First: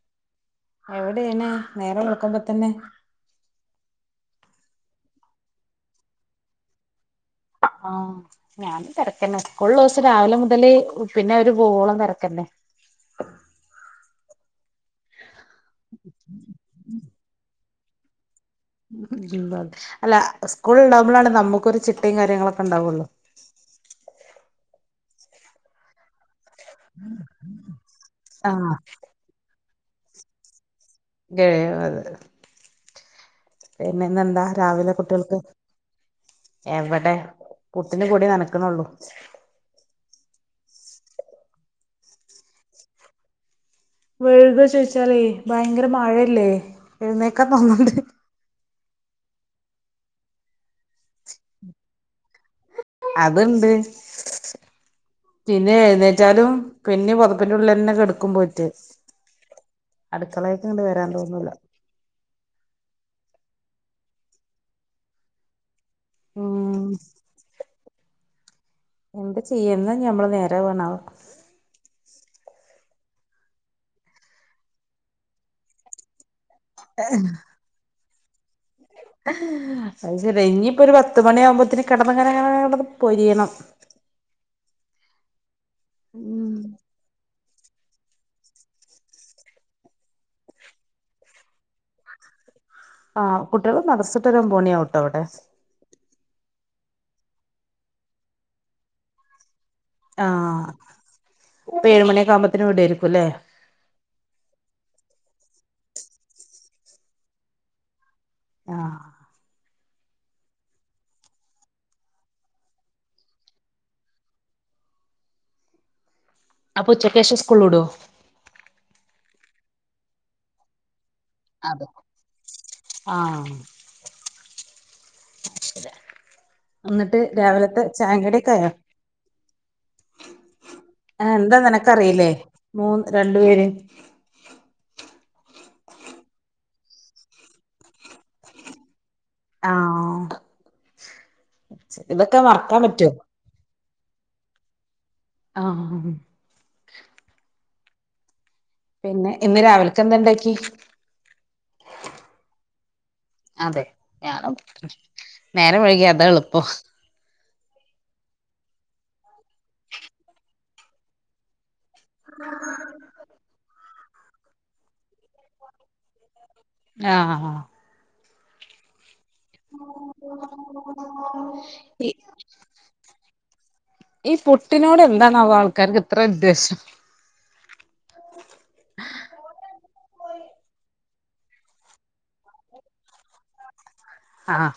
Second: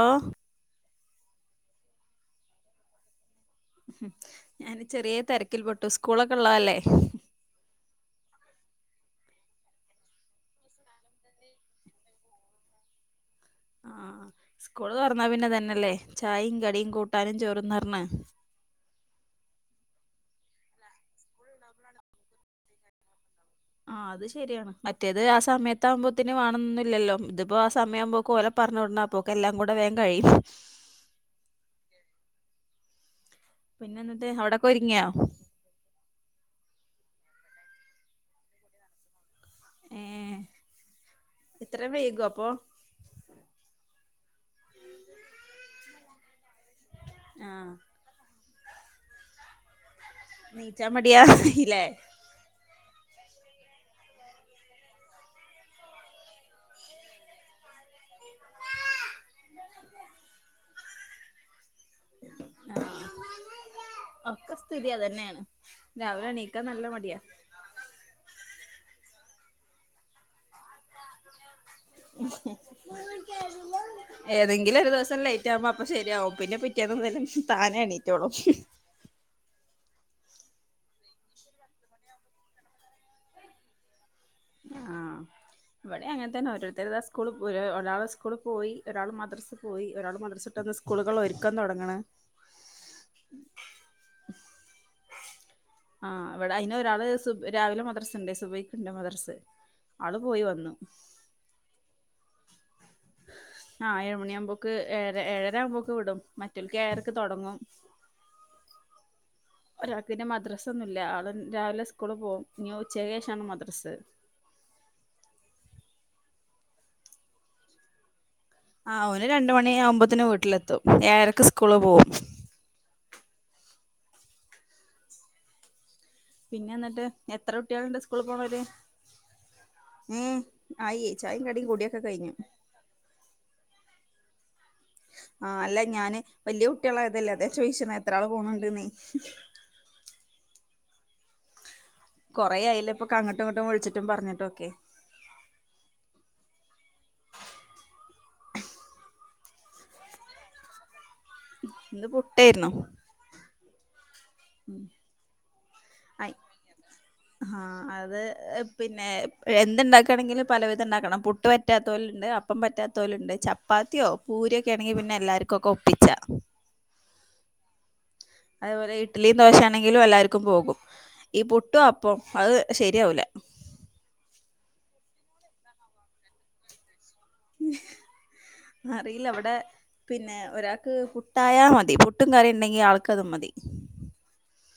ആഹ് എവിടേണ് നേരം വെൾക്കുമ്പത്തന്നെ ഞാന് ചെറ്യേ തെരക്കിൽ പെട്ടു സ്കൂളൊക്കെ ള്ളതല്ലേ ആഹ് ഞാനും തെരെക്കെന്നെ സ്കൂൾ ള്ളോസം രാവിലെ മുതല് പിന്നെ ഓര് പോവോളം തെരക്കന്നെ ആ സ്കൂള് തുറന്നാ പിന്നെ തന്നെല്ലേ ചായയും കടിയും കൂട്ടാനും ചോറും ന്നാ ണ്ണേ ഉം അതെ അല്ല സ്കൂള് ഉണ്ടാകുമ്പോഴാണ് നമുക്കൊരു ചിട്ടയും കാര്യങ്ങളൊക്കെ ഉണ്ടാവുള്ളു ആ അത് ശരിയാണ് മറ്റേത് ആ സമയത്ത് ആകുമ്പോത്തി തന്നെ വേണംന്നൊന്നുമില്ലല്ലോ ഇതിപ്പോ ആ സമയാവുമ്പോ ഓല ആഹ് പറഞ്ഞോടണാപ്പോക്കെ എല്ലാം കൂടെ വേഗം കഴിയും കഴിയും അതെ പിന്നെ എന്നിട്ട് ഇന്നെന്താ അവിടൊക്കെ രാവിലെ ഒരുങ്ങിയോ കുട്ടികൾക്ക് എവ ടെ പുട്ടിന് പൊടി നനക്കുന്നുള്ളു ഏ ഇത്രയും വൈകോ അപ്പൊ വൈകോ ചോദിച്ചാലേ ഭയങ്കര മഴയല്ലേ എഴുന്നേക്കാ ആ തോന്നണ്ടേ നീച്ചാ മടിയാ ല്ലേ അത്ണ്ട് പിന്നെ എഴുന്നേറ്റാലും പിന്നെ പുതപ്പിന്റെ ഉള്ളിലെന്നെ കെടക്കും പോയിറ്റ് അടുക്കളയൊക്കണ്ട് വരാൻ തോന്നൂല്ല ആ ഒക്കെ സ്ഥിതി അതന്നെയാണ് രാവിലെ എണീക്കാൻ നല്ല ഉം മടിയാ എന്ത് ചെയ്യന്ന് ഞമ്മള് നേരെ ണാവോ ഏതെങ്കിലും ഒരു ദിവസം ലേറ്റ് ആകുമ്പോ അപ്പൊ ശരിയാവും പിന്നേ പിറ്റേന്നുതൽ താനെ എ ണീറ്റോളും അത് ശരി ഇനിയിപ്പൊ ഒരു പത്ത് മണി ആകുമ്പോത്തിനു കിടന്നങ്ങനങ്ങന പൊരിയണം ആഹ ഇവിടെ അങ്ങനെത്തന്നെ ഓരോരുത്തര് താ സ്കൂൾ ഒ ഒരാള് സ്കൂളിൽ പോയി ഒരാൾ മദ്രസ് പോയി ഒരാൾ മദ്രസട്ടന്ന് സ്കൂളുകൾ ഒരുക്കൻ തുടങ്ങണ് ആ കുട്ടികൾ മദ്ർസ വിട്ട് വരാൻ ഒമ്പതു മണിയാകും ട്ടോ വിടെ ആഹ് അവിടെ അയിന് ഒരാള് സു രാവിലെ മദ്രസുണ്ട് സുബയ്ക്കുണ്ട് മദ്രസ ആള് പോയി ആഹ വന്നു ഇപ്പൊ ഏഴുമണിയക്കെ ആവുമ്പോത്തന് വിടായിരിക്കും ല്ലേ ആഹ് മണിയാകുമ്പോക്ക് ഏഴ് ഏഴര ആകുമ്പോക്കെ വിടും മറ്റക്ക് ഏഴരക്ക് തുടങ്ങും ആ ഒരാക്കു പിന്നെ മദ്രസ്സ ഒന്നും ഇല്ല ആള രാവിലെ സ്കൂള് പോകും നീ ഉച്ചയ്ക്ക്ശേഷാണ് മദ്രസ്സ [unintelligible] അപ്പൊച്ചക്ക് ശേഷം സ്കൂൾവിടോ ആ അവന് രണ്ട മണി ആവുമ്പത്തന് വീട്ടിലെത്തും ഏഴരൊക്കെ സ്കൂള് പോവും ആ പിന്നെ എന്നിട്ട് എത്ര കുട്ടികളുണ്ട് സ്കൂളി പോണോർ ആ എന്താ നിനക്കറിയില്ലേ കഴിഞ്ഞു മൂന്ന് രണ്ടു പേര് ആഹ അല്ല ഞാന് വല്യാ കുട്ടികളയതല്ലേ അതെ ചോയിച്ചന്ന എത്ര ആള് പോണണ്ട് ന്ന് ആ ഇതൊക്കെ മറക്കാൻ പറ്റുവോ റ്റും പറഞ്ഞ്ട്ടൊക്കെ ആഹ് ഇന്ന് രാവില്ക്കെന്ത ഇണ്ടാക്കി ഇന്ന് പുട്ടെര്ന്നു അതെ. ഞാനും നേരം വൈകി അതാ അയ് എള്പ്പം ആ അത് പിന്നെ എന്ത്ണ്ടാക്കാണെങ്കിലും പലവിധണ്ടാക്കണം പുട്ട് പറ്റാത്തോല്ണ്ട് അപ്പം പറ്റാത്തോല്ണ്ട് ചപ് പ്പാത്തിയൊ പൂരിയൊക്കെ ആണെങ്കി പിന്നെ എല്ലാർക്കൊക്കെ ഒപ്പിച്ച ആഹ് ആഹ് അത്പോലെ ഇട്ലിം ദോശാണെങ്കിലും എല്ലാർക്കും പോകും ഈ പുട്ടും ഈ അപ്പൊം അത് ശരിയവുല ഈ പുട്ട്ന് എന്താണാവൊ ആൾക്കാർക് ഇത്രെ വിദ്വേശം അറിയില്ല ഇവടെ പിന്നെ ഒരാൾക്ക് പുട്ടായാ മതി പുട്ടും കറിണ്ടെങ്കി ആൾക്കത് മതി ആഹ്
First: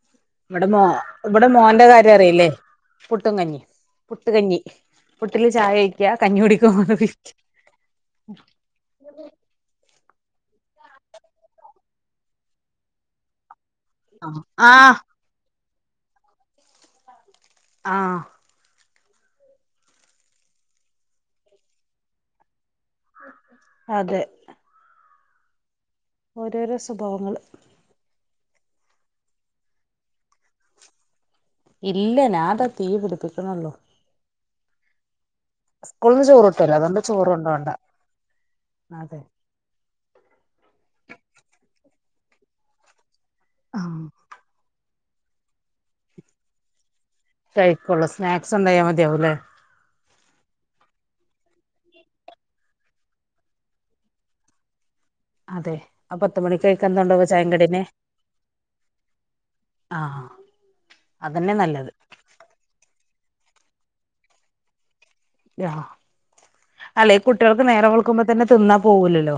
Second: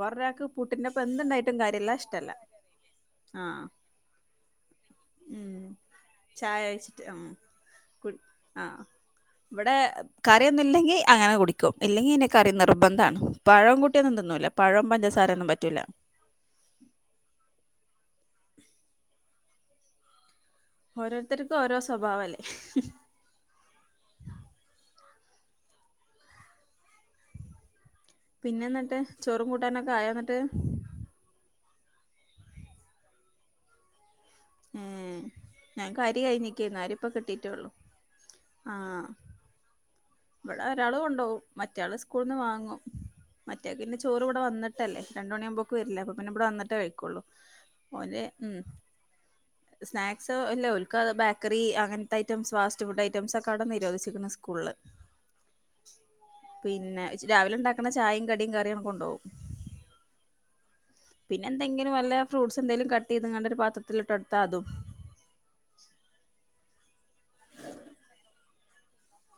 വേറൊരാൾക്ക് ഇവിടെ മോ പുട്ടിന്റെപ്പം ഇവിടെ എന്ത്ണ്ടായിട്ടും മോന്റെ കാര്യല്ല കാര്യം ഇഷ്ടല്ല അറിയില്ലേ പുട്ടും കഞ്ഞി ആഹ് പുട്ട്കഞ്ഞി പുട്ടില് ഉം ചായ ഒഴിക്കാ കഞ്ഞി കുടിക്കും കുട് ആഹ് ഇവടെ കറിയൊന്നില്ലെങ്കി അങ്ങനെ കുടിക്കും. ഇല്ലെങ്കി അന്നെ കറി നിർബന്ധാണ് പഴം കൂട്ടി ന്ന പഴം ആഹ് പഞ്ചസാരൊന്നും പറ്റൂല ആഹ് ഓരോര്ത്തർക്കും ഓരോ സ്വഭാവല്ലെ അതെ ഓരോരൊ സ്വൊഭാവങ്ങള് പിന്നെ ഇന്ന്ട്ട് ചോറും കൂട്ടാനൊക്കെ ആയൊ ഇന്ന്ട്ട് ഇല്ല ഞാൻതാ തീ പിടിപ്പിക്ക്ണൊള്ളു ഉം സ്കൂള്ന്ന് ചോറ് ഇട്ടോല്ലൊ അതോണ്ട് ചോറ്ണ്ടോണ്ട കിട്ടിയിട്ടേള്ളു അതെ ഇവടെ ഒരാള് കൊണ്ടോകും മറ്റയാൾ സ്കൂളിന്ന് വാങ്ങും മറ്റേക്ക് പിന്നെ ചോറ് ഇവടെ വന്ന്ട്ട് ല്ലെ രണ്ട് മണിയാവുമ്പ്ക്ക് വര്ല്ലെ അപ്പ പിന്നവടെ വന്നിട്ടെ കഴിക്കൊള്ളു കഴിക്കൊള്ളു സ്നാക്സ് ഉണ്ടായ മതിയാവുല്ലെ സ്നാക്സ് ഇല്ല ഓൽക്ക് അത് ബേക്കറി അങ്ങൻത്തെ ഐറ്റംസ് ഫാസ്റ്റ് ഫുഡ് ഐറ്റംസൊക്കെ അവ്ടെ നിരോധിച്ച്ക്ക്ണ് സ്കൂള്ല് അതെ പിന്നെ അപത്ത്മണിക്കഴിക്കാന്തൊണ്ടോവ ചായിം രാവിലെ കടിന്നെ ഉണ്ടാക്കുന്ന ചായയും കടിയും കറിയും കൊണ്ടോവും ആഹ് പിന്നെ അതന്നെ നല്ലത് എന്തെങ്കിലും വല്ല ഫ്രൂട്ട്സ് എന്തേലും കട്ടീത്ങ്ങാണ്ട് ഒര് പാത്രത്തിലിട്ടൊട്ത്ത അതും അല്ല ഈ കുട്ടീൾക്ക് നേരം വെള്ക്കുമ്പൊ തന്നെ തിന്നാ പോവൂലലൊ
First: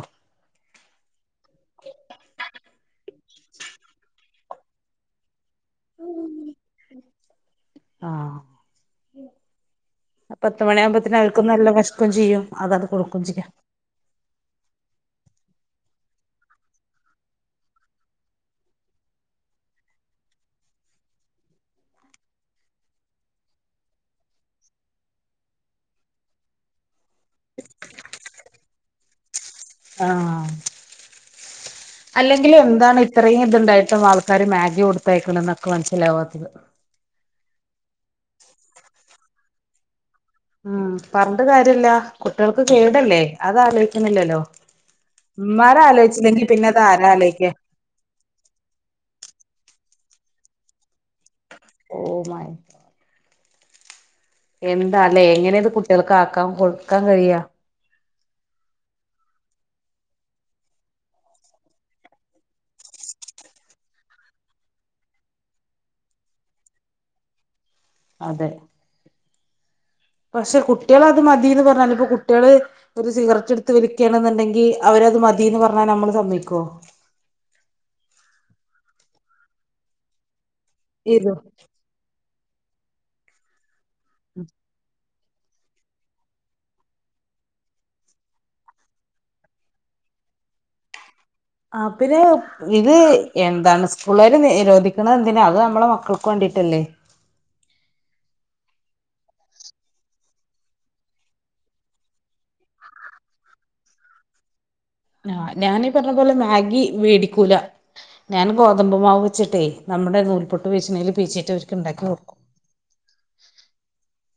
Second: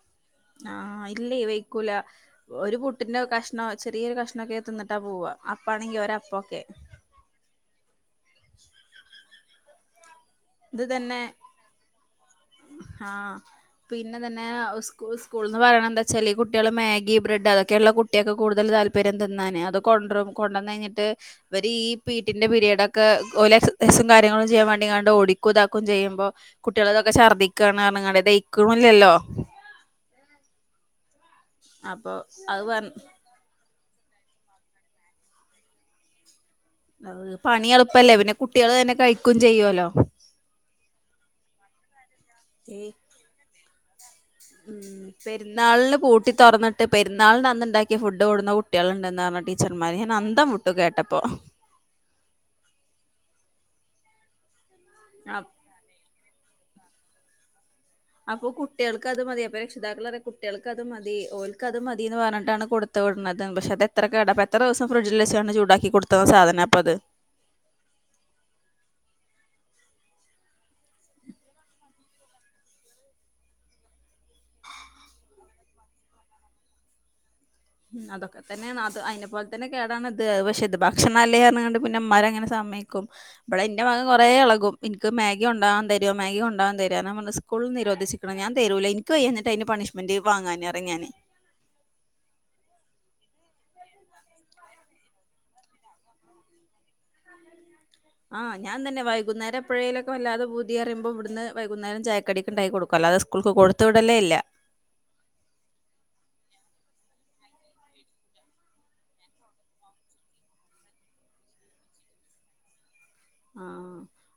ആഹ് ഇല്ലെ വെയ്ക്കൂല ഒരു പുട്ടിന്റെ കഷ്ണൊ ചെറീയൊര് കഷ്ണൊക്കെ തിന്നിട്ടാ പോവ അപ്പാണെങ്കി ഒരപ്പൊക്കെ പത്ത് ഇത് മണിയാവുമ്പത്തിന് തന്നെ അവർക്കും നല്ലം വെശ്ക്കും ചെയ്യും അതത് കൊടുക്കും ചിയ്യ സ് സ്കൂള്ന്ന് പറീണെന്താച്ചാല് കുട്ടീള് മാഗീ ബ്രെഡ് അതൊക്കേണ്ല്ലൊ കുട്ടീക്ക് കൂടുതൽ താല്പര്യം തിന്നാന് അതൊ കൊണ്ട്രും കൊണ്ടന്നെഴ്ഞ്ഞ്ട്ട് ഇവരീ പീട്ടിന്റെ പിരീടൊക്കെ ഓലെ എക്സറസൈസും കാര്യങ്ങളൊക്കെ ചെയ്യാൻ വേണ്ടി ഓടിക്കുതാക്കും ചെയ്യുമ്പൊ കുട്ടീളെതൊക്കെ ശർദ്ദിക്കാണ് പറഞ്ങാണ്ട് ദഹിക്ക്ണില്ലലൊ ആഹ് അപ്പൊ അത് പറ അല്ലെങ്കിലെന്താണ് ഇത്രീംത്ണ്ടായിട്ടും ആൾക്കാര് മാഗി കൊടുത്തയ്ക്ക്ണ് ഇക്ക് മനസ്സ്ലാവത്തത് പണിയെൾപ്പല്ലെ പിന്നെ കുട്ടീള് തന്നെ കഴിക്കും ചെയ്യോല്ലൊ ഉം പറഞ്ട്ട് കാര്യല്ലാ കുട്ടീൾക്ക് ഈ കേടല്ലെ അത് ആലോയ്ക്ക്ണ്ല്ലലൊ ഉം പെരുന്നാള്ന് പൂട്ടി അത് തൊറന്ന്ട്ട് ആരാ പെരൂന്നാള്ന് ആലോചിക്ക അന്ന്ണ്ടാക്കിയ ഫുഡ്ഡ് കൊണ്ട്ന്ന കുട്ടീള്ണ്ട്ന്ന പറഞ്ഞ ടീച്ചർമാര് ന്നന്തം വിട്ടു കേട്ടപ്പൊ ഓഹ് മയ് എന്താല്ലേ അ- എങ്ങനെ ഇത് കുട്ടികൾക്ക് ആക്കാം കൊടുക്കാൻ കഴിയാ. അപ്പൊ കുട്ടികൾക്ക് അത് മതി അപ്പൊ രക്ഷിതാക്കൾപറഞ്ഞു കുട്ടികൾക്ക് അത് മതി ഓക്ക് അത് മതി എന്ന് പറഞ്ഞിട്ടാണ് കൊടുത്ത. പക്ഷെ അത്എത്ര കേടഅപ്പൊ എത്ര ദിവസം ഫ്രിഡ്ജിൽ വച്ചാണ് ചൂടാക്കി കൊടുത്തുന്ന സാധനം അപ്പൊ ഇത്. അതെ. പക്ഷെ കുട്ടികൾ അത് മതിന്ന് പറഞ്ഞാൽ ഇപ്പ കുട്ടികള് ഒരു സിഗററ്റ് എടുത്ത് വലി,, ണെന്നുണ്ടെങ്കിൽ അവരത് മതിന്ന് പറഞ്ഞാൽ നമ്മള് സമ്മക്കോ. അതൊക്കെ തന്നെ അതിനെ പോലെ തന്നെ കേടാണ് ഇത് പക്ഷെ ഇത് ഭക്ഷണം അല്ലേ പറഞ്ഞിക്കാണ്ട് പിന്നെ ഇമ്മമാരങ്ങനെ. സമയക്കും ഇവടെ എന്റെ മകൻ കുറേ ഇളകും. മാഗി ഉണ്ടാവാൻ തരോ മാഗി ഉണ്ടാൻ തരോ ഞാൻ പറഞ്ഞു സ്കൂളിൽ നിരോധിച്ചുക്കുണു ഞാൻ തരൂല എനിക്ക് വയ്യ അതിന്റെ പണിഷ്മെന്റ്. വാങ്ങാന പറയും ഞാന്. ഇത് എന്താണ് സ്കൂളുകാർ നിരോധിക്കുന്നത് എന്തിനാ അത് നമ്മളെ മക്കൾക്ക് വേണ്ടി. ട്ടല്ലേ. അ അ ഞാൻ തന്നെ വൈകുന്നേരം എപ്പോഴേലോക്കെ വല്ലാതെപൂതിപറയുമ്പോ ഇവിടുന്ന് വൈകുന്നരം ചായക്കടിക്ക് ഉണ്ടാക്കി കൊടുക്കു അല്ലതെ സ്കൂൾ. കൊടുത്തുവിടലേ ഇല്ലാ ആ് ഞാനീ പറഞ്ഞ പോലെ മാഗി വേടിക്കൂല. ഞാൻ ഗോതമ്പ്മാവ് വെച്ചിട്ടെ നമ്മുടെ നൂൽപൊട്ട് വെച്ചിണേല് പീച്ചീറ്റ് ഇവരിക്ക് ഇണ്ടാക്കി കൊടുക്കും. ആ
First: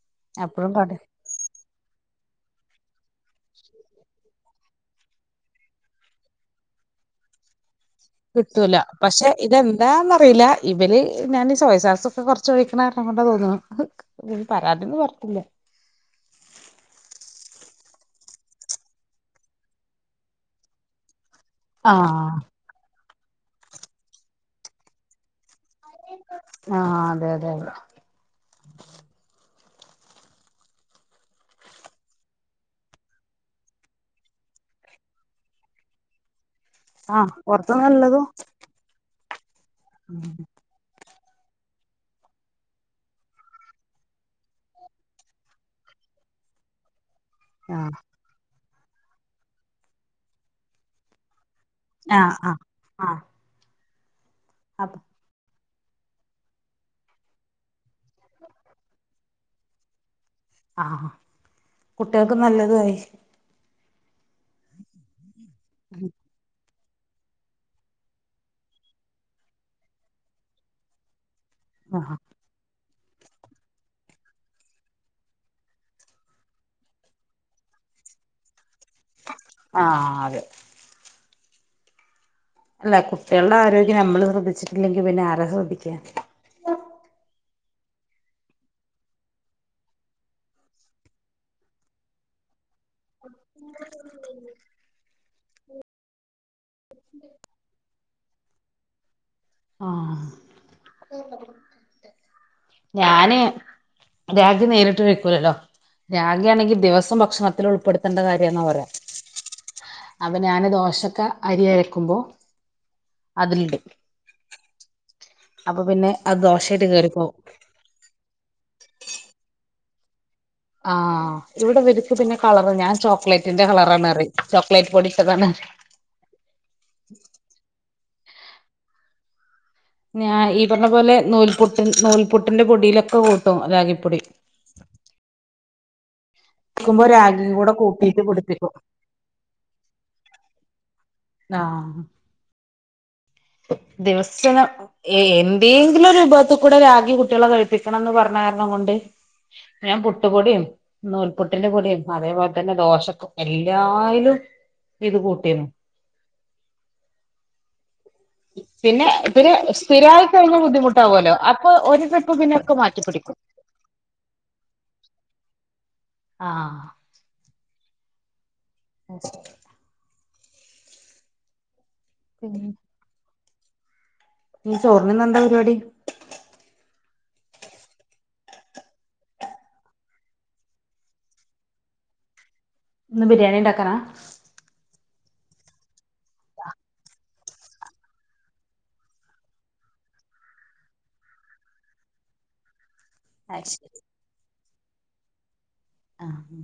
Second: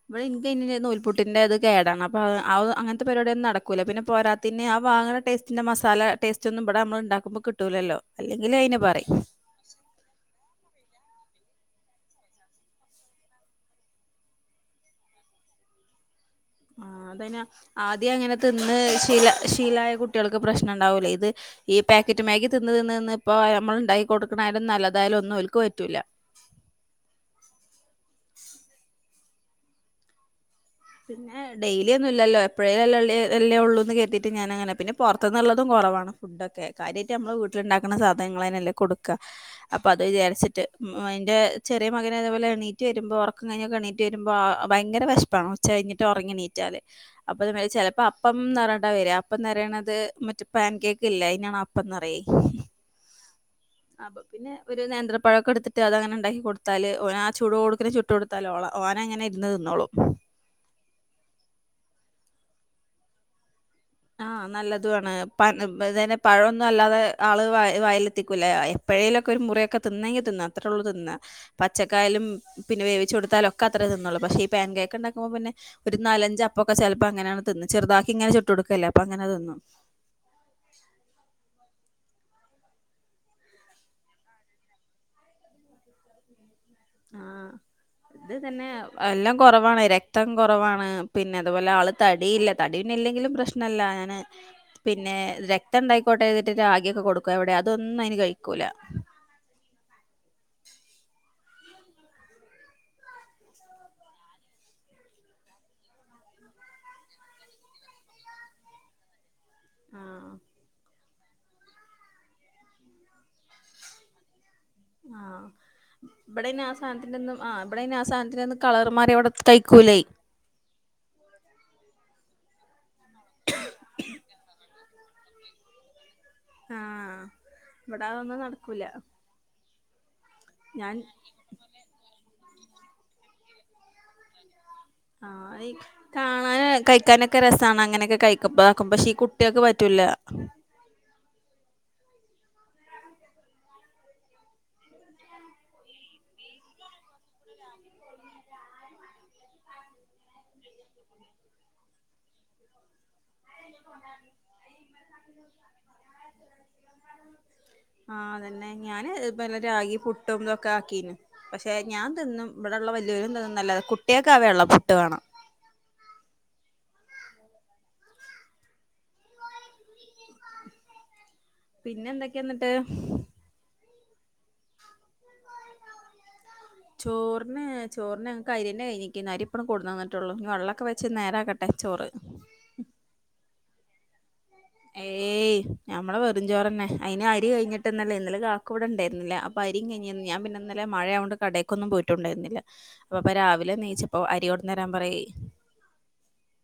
[unintelligible] അപ്പഴും കടി നൂൽപുട്ടിന്റെ അത് കേടാണ് അപ്പൊ [unintelligible] [unintelligible] പരിപാടിയും നടക്കൂല പിന്നെ പോരാ പിന്നെ ആ വാങ്ങണ ടേസ്റ്റിന്റെ മസാല ടേസ്റ്റ് ഒന്നും ഇവിടെ നമ്മൾ ഇണ്ടാക്കുമ്പോ കിട്ടൂലല്ലോ. അല്ലെങ്കിൽ കിട്ടൂല അയിന് പറയും പക്ഷെ ഇതെന്താന്നറിയില്ല ഇവര് ഞാൻസോയ്സാസ് ഒക്കെ കൊറച്ച് കഴിക്കണകാരണംകൊണ്ടാ തോന്നണു പരാതിന്നും പറഞ്ഞിട്ടില്ല. [inaudible] ആ അതന്നാ ആദ്യം അങ്ങനെ തിന്ന് ശീല ശീലായ കുട്ടികൾക്ക് പ്രശ്നം ഉണ്ടാവൂലേ ഇത്. ഈ പാക്കറ്റ് ആഹ് മാഗിതിന്ന് തിന്ന് തിന്ന് തിന്ന് ഇപ്പോ നമ്മൾ ഉണ്ടാക്കി കൊടുക്കണാലും നല്ലതായാലും ഒന്നും ഒൽക്കും. [unintelligible] ആഹ അതെ അതെ അതെ പിന്നെ ഡെയിലി ഒന്നും ഇല്ലല്ലോ [unintelligible] ഉള്ളൂന്ന് കേട്ടീട്ട് ഞാനങ്ങനെ പിന്നെ പുറത്തന്നുള്ളതും കുറവാണ് ഫുഡൊക്കെ. കാര്യായിട്ട് ആഹ് നമ്മള് പുറത്ത് വീട്ടിലിണ്ടാക്കണ നല്ലതും സാധനങ്ങൾതന്നല്ലേ കൊടുക്കാ അപ്പൊ അത് വിചാരിച്ചിട്ട് ആ എൻ്റെ ചെറിയ മകന് അതേപോലെ എണീറ്റ് വരുമ്പോൾ ഉറക്കം കഴിഞ്ഞൊക്കെ എണീറ്റ് വരുമ്പോ ഭയങ്കര വിശപ്പാണ്. [unintelligible] കഴിഞ്ഞിട്ട് ഉറങ്ങി നീറ്റാല് അപ്പ അത് ആഹ് ചിലപ്പോ അപ്പംന്ന് പറ [unintelligible] അപ്പന്ന് അറിയണത് മറ്റ പാൻ കേക്ക് ഇല്ലേ അയ്നാണ് ആഹ് ആഹ് [unintelligible] ആഹ് അപ്പൊ പിന്നെ ഒരു അപ്പ നേന്ത്രപ്പഴൊക്കെ എടുത്തിട്ട്. അതങ്ങനെ ഉണ്ടാക്കി കൊടുത്താല് ഓൻ ആ ചൂട് ഓട്ക്കനെ ചുട്ട് കൊടുത്താലോള ഓൻ അങ്ങനെ ഇന്ന് തിന്നോളും. ആഹ കുട്ടികൾക്ക് നല്ലതും ആയി. ആഹ നല്ലതു ആണ് [unintelligible] പഴം. ന്ന അല്ലാതെ ആള് വായിൽ വായിലെത്തിക്കൂലേ എപ്പോഴേലുഒക്കെ ഒരു മുറയൊക്കെ തിന്നെങ്കി തിന്ന. അത്രേള്ളൂ തിന്ന ആഹ് പച്ചക്കായലും പിന്നെ [inaudible] ച കൊടുത്താല ഒക്കെ അത്ര തിന്നൊള്ളൂ പക്ഷ ഈ പൻ കേക്കിണ്ടാക്കുമ്പോ പിന്നെ ഒരു നാലഞ്ച് അപ്പൊക്കെ അങ്ങനാണ് തിന്ന് ചെറുതാക്കിങ്ങനെ.. ആഹ അതെ അല്ല കുട്ടികളുടെ ആരോഗ്യം നമ്മള് ശ്രദ്ധിച്ചിട്ടില്ലെങ്കി പിന്നെ ആരാ ശ്രദ്ധിക്കാ. ആഹ ഇത് തന്നെ എല്ലാം കുറവാണ് രക്തം കുറവാണ്, പിന്നെ അതുപോലെ ആള് തടിയില്ല തടി പിന്നെ എല്ലെങ്കിലും പ്രശ്നല്ല ഞാന് പിന്നെ. രക്തം ഇണ്ടായിക്കോട്ടെ കരുതീട്ട് രാഗിയൊക്കെ കൊടുക്കും എവിടെ അതൊന്നും അതിന് കഴിക്കൂല ആഹ ഞാന് രാഗി നേരിട്ട് വക്കൂലല്ലോ. രാഗി ആണെങ്കി ദിവസം ഭക്ഷണത്തിൽ ഉൾപ്പെടുത്തണ്ട കാര്യെന്നാ പറയാ. അപ്പൊ ആഹ് ഞാൻ ദോശൊക്കെ അരി അരക്കുമ്പോ അതിലിടും. അപ്പൊ പിന്നെ അത് ഇവിടെന്നെ ദോശയായിട്ട് കേറിപ്പോവും ആസാനത്തിന്റെന്നും ആ ഇവിടെന്നെ ആസാനത്തിന്റെന്നും കളർമറിയ ഇവിടെ കഴിക്കൂലേ. ആ ഇവിടെ ഇവരിക്ക് പിന്നെ കളറാണ് ഞാൻ ചോക്ലേറ്റിന്റെ കളറാണ്-. [unintelligible] ആ ഇവിട അതൊന്നും നടക്കൂല. ഞാ ഈ പറഞ്ഞ ഞാൻ പോലെ നൂൽപുട്ടി നൂൽപുട്ടിന്റെ പൊടിയിലൊക്കെ കൂട്ടും രാഗിപ്പൊടി. ആയിക്ക് കാണാന് ക്കുമ്പോ കഴിക്കാനൊക്ക രാഗിയും കൂടെ രസാണ്. അങ്ങനെ ഒക്ക കൂട്ടിയിട്ട് കഴിക്കുബാ പിടിപ്പിക്കും ആക്കുമ്പ ശേ ഈ കുട്ടിയക്ക് പറ്റൂല. ന്നാ ദിവസന എന്തേങ്കിലും ഒരു വിഭവത്തിൽ കൂടെ രാഗി കുട്ടികളെ കഴിപ്പിക്കണംന്ന് പറഞ്ഞ. കാരണം കൊണ്ട് ഞാൻ പുട്ടുപൊടിയും, നൂൽപുട്ടിന്റെ പൊടിയും അതേപോലെ തന്നെ ദോശക്കും എല്ലായിലും ഇത് കൂട്ടിന്ന? ആ അതന്നെ ഞാന് രാഗി പുട്ടും. കഴിഞ്ഞാൽ ഇതൊക്കെ ആക്കീന് ബുദ്ധിമുട്ടാവുമല്ലോ അപ്പൊ പക്ഷെ ഒരു ഞാൻ ട്രിപ്പ് തിന്നും പിന്നൊക്കെ ഇവിടെള്ള [unintelligible] മാറ്റിപ്പിടിക്കും ഇതിടുന്നതും നല്ലതാ കുട്ടികൾക്കാ വെള്ള പുട്ട് വേണം. ആ [unintelligible] പിന്നെ എന്തൊക്കെയ എന്നിട്ട്? ഇന്ന് ചോറിന് ഇന്ന് എന്താ പരിപാടി? ചോറിന് ചോറിനെ ഞങ്ങക്ക് അരിയന്നെ കഴിഞ്ഞക്കണ് അരി ഇപ്പോ അങ്ങട് കൊണ്ട് തന്നിട്ടേയുള്ളൂ, വെള്ളൊക്കെ വെച്ച് നേരായക്കട്ടെ ചോറ്. [unintelligible] ഇന്ന് ബിരിയാണി ഇണ്ടാക്കാനാ. ഏയ്. ഏയ്, ഞമ്മളെ വെറഞ്ചോറെന്നെ അയിന് അരി കഴിഞ്ഞിട്ട് ഇന്നല്ലേ ഇന്നലെ കാക്കു ഇവിടെയുണ്ടായിരുന്നില്ല അപ്പൊ അരി കയിഞ്ഞ് ഞാൻ പിന്നെ ഇന്നലെ മഴയായ കൊണ്ട് കടെക്കൊന്നും പോയിട്ടുണ്ടായിരുന്നില്ല. അപ്പം അത് രാവിലെ ശരി നീച്ചപ്പം അരികൊണ്ടെന്നു തരാൻ പറയി. ആഹ്.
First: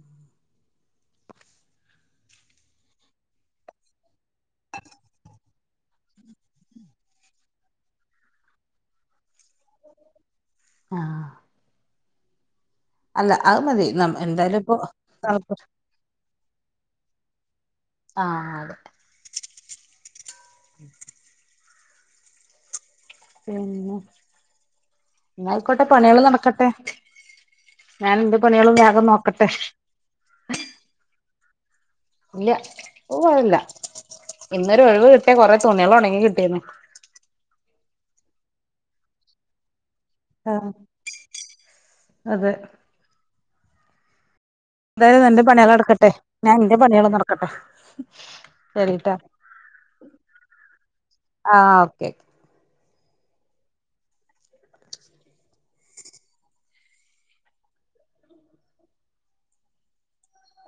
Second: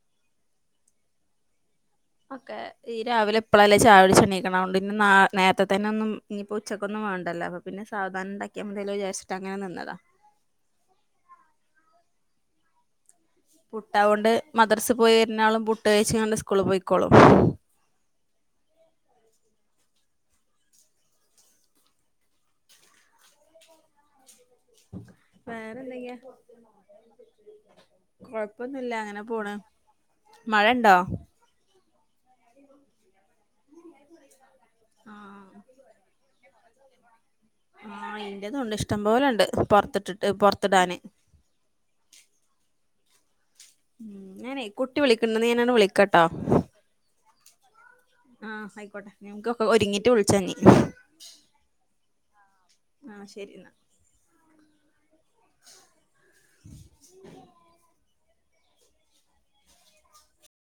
ഒക്കെ ഈ രാവിലെ ഇപ്പളല്ലേ ചായകു ടിച്ച് എണീക്കണേ ഇന്ന് നേരത്തെ. തന്നെന്നും ഇനിയിപ്പോ ഉച്ചക്കൊന്നും വേണ്ടല്ലോ അപ്പൊ പിന്നെ സാവധാനം ഉണ്ടാക്കിയാൽ മതില്ലോ വിചാരിച്ചിട്ട് അങ്ങനെ നിന്നതാ. ആഹ്. അല്ല അത് മതി പുട്ടായ കൊണ്ട് എന്തായാലും ഇപ്പൊ മദ്രസി പോയി വരുന്നാളും പുട്ട് കഴിച്ചു കൊണ്ട് സ്കൂളിൽ പോയിക്കോളും. ആ ആ അതെ. ഉം. പിന്നെ ന്നാ ആയിക്കോട്ടെ വേറെന്തൊക്കെയാ പണികള് നടക്കട്ടെ. ഞാൻ എന്റെ പണികളും കൊഴപ്പൊന്നുല്ല വേഗം അങ്ങനെ നോക്കട്ടെ. പോണ് മഴണ്ടോ ഇല്ല്യ പോവാറില്ല ഇന്നൊരു ഒഴിവ് കിട്ടിയ കൊറെ ആഹ് തുണിക്കൾ ഒണങ്ങി കിട്ടിയാനി. ആ എന്റെതു ഒണ്ട് ഇഷ്ടംപോലെ ഒണ്ട് പൊറത്ത്. ഇട്ടിട്ട് ആഹ് പൊറത്തിടാന്. അതെ ഉം. ഞാനേ കുട്ടി എന്തായാലും വിളിക്കണുണ്ട് എന്റെ എന്നാ പണികൾ ഞാനങ്ങു നടക്കട്ടെ വിളിക്കാട്ടോ ഞാൻ എന്റെ പണികള് നടക്കട്ടെ ആ ആയിക്കോട്ടെ? ശരിട്ടാ നീയോ ഹേ ഒരുങ്ങിട്ട് വിളിച്ചാ ഇനി. ആ ഓക്കേ. ആ ശരി അന്നാ. [unintelligible]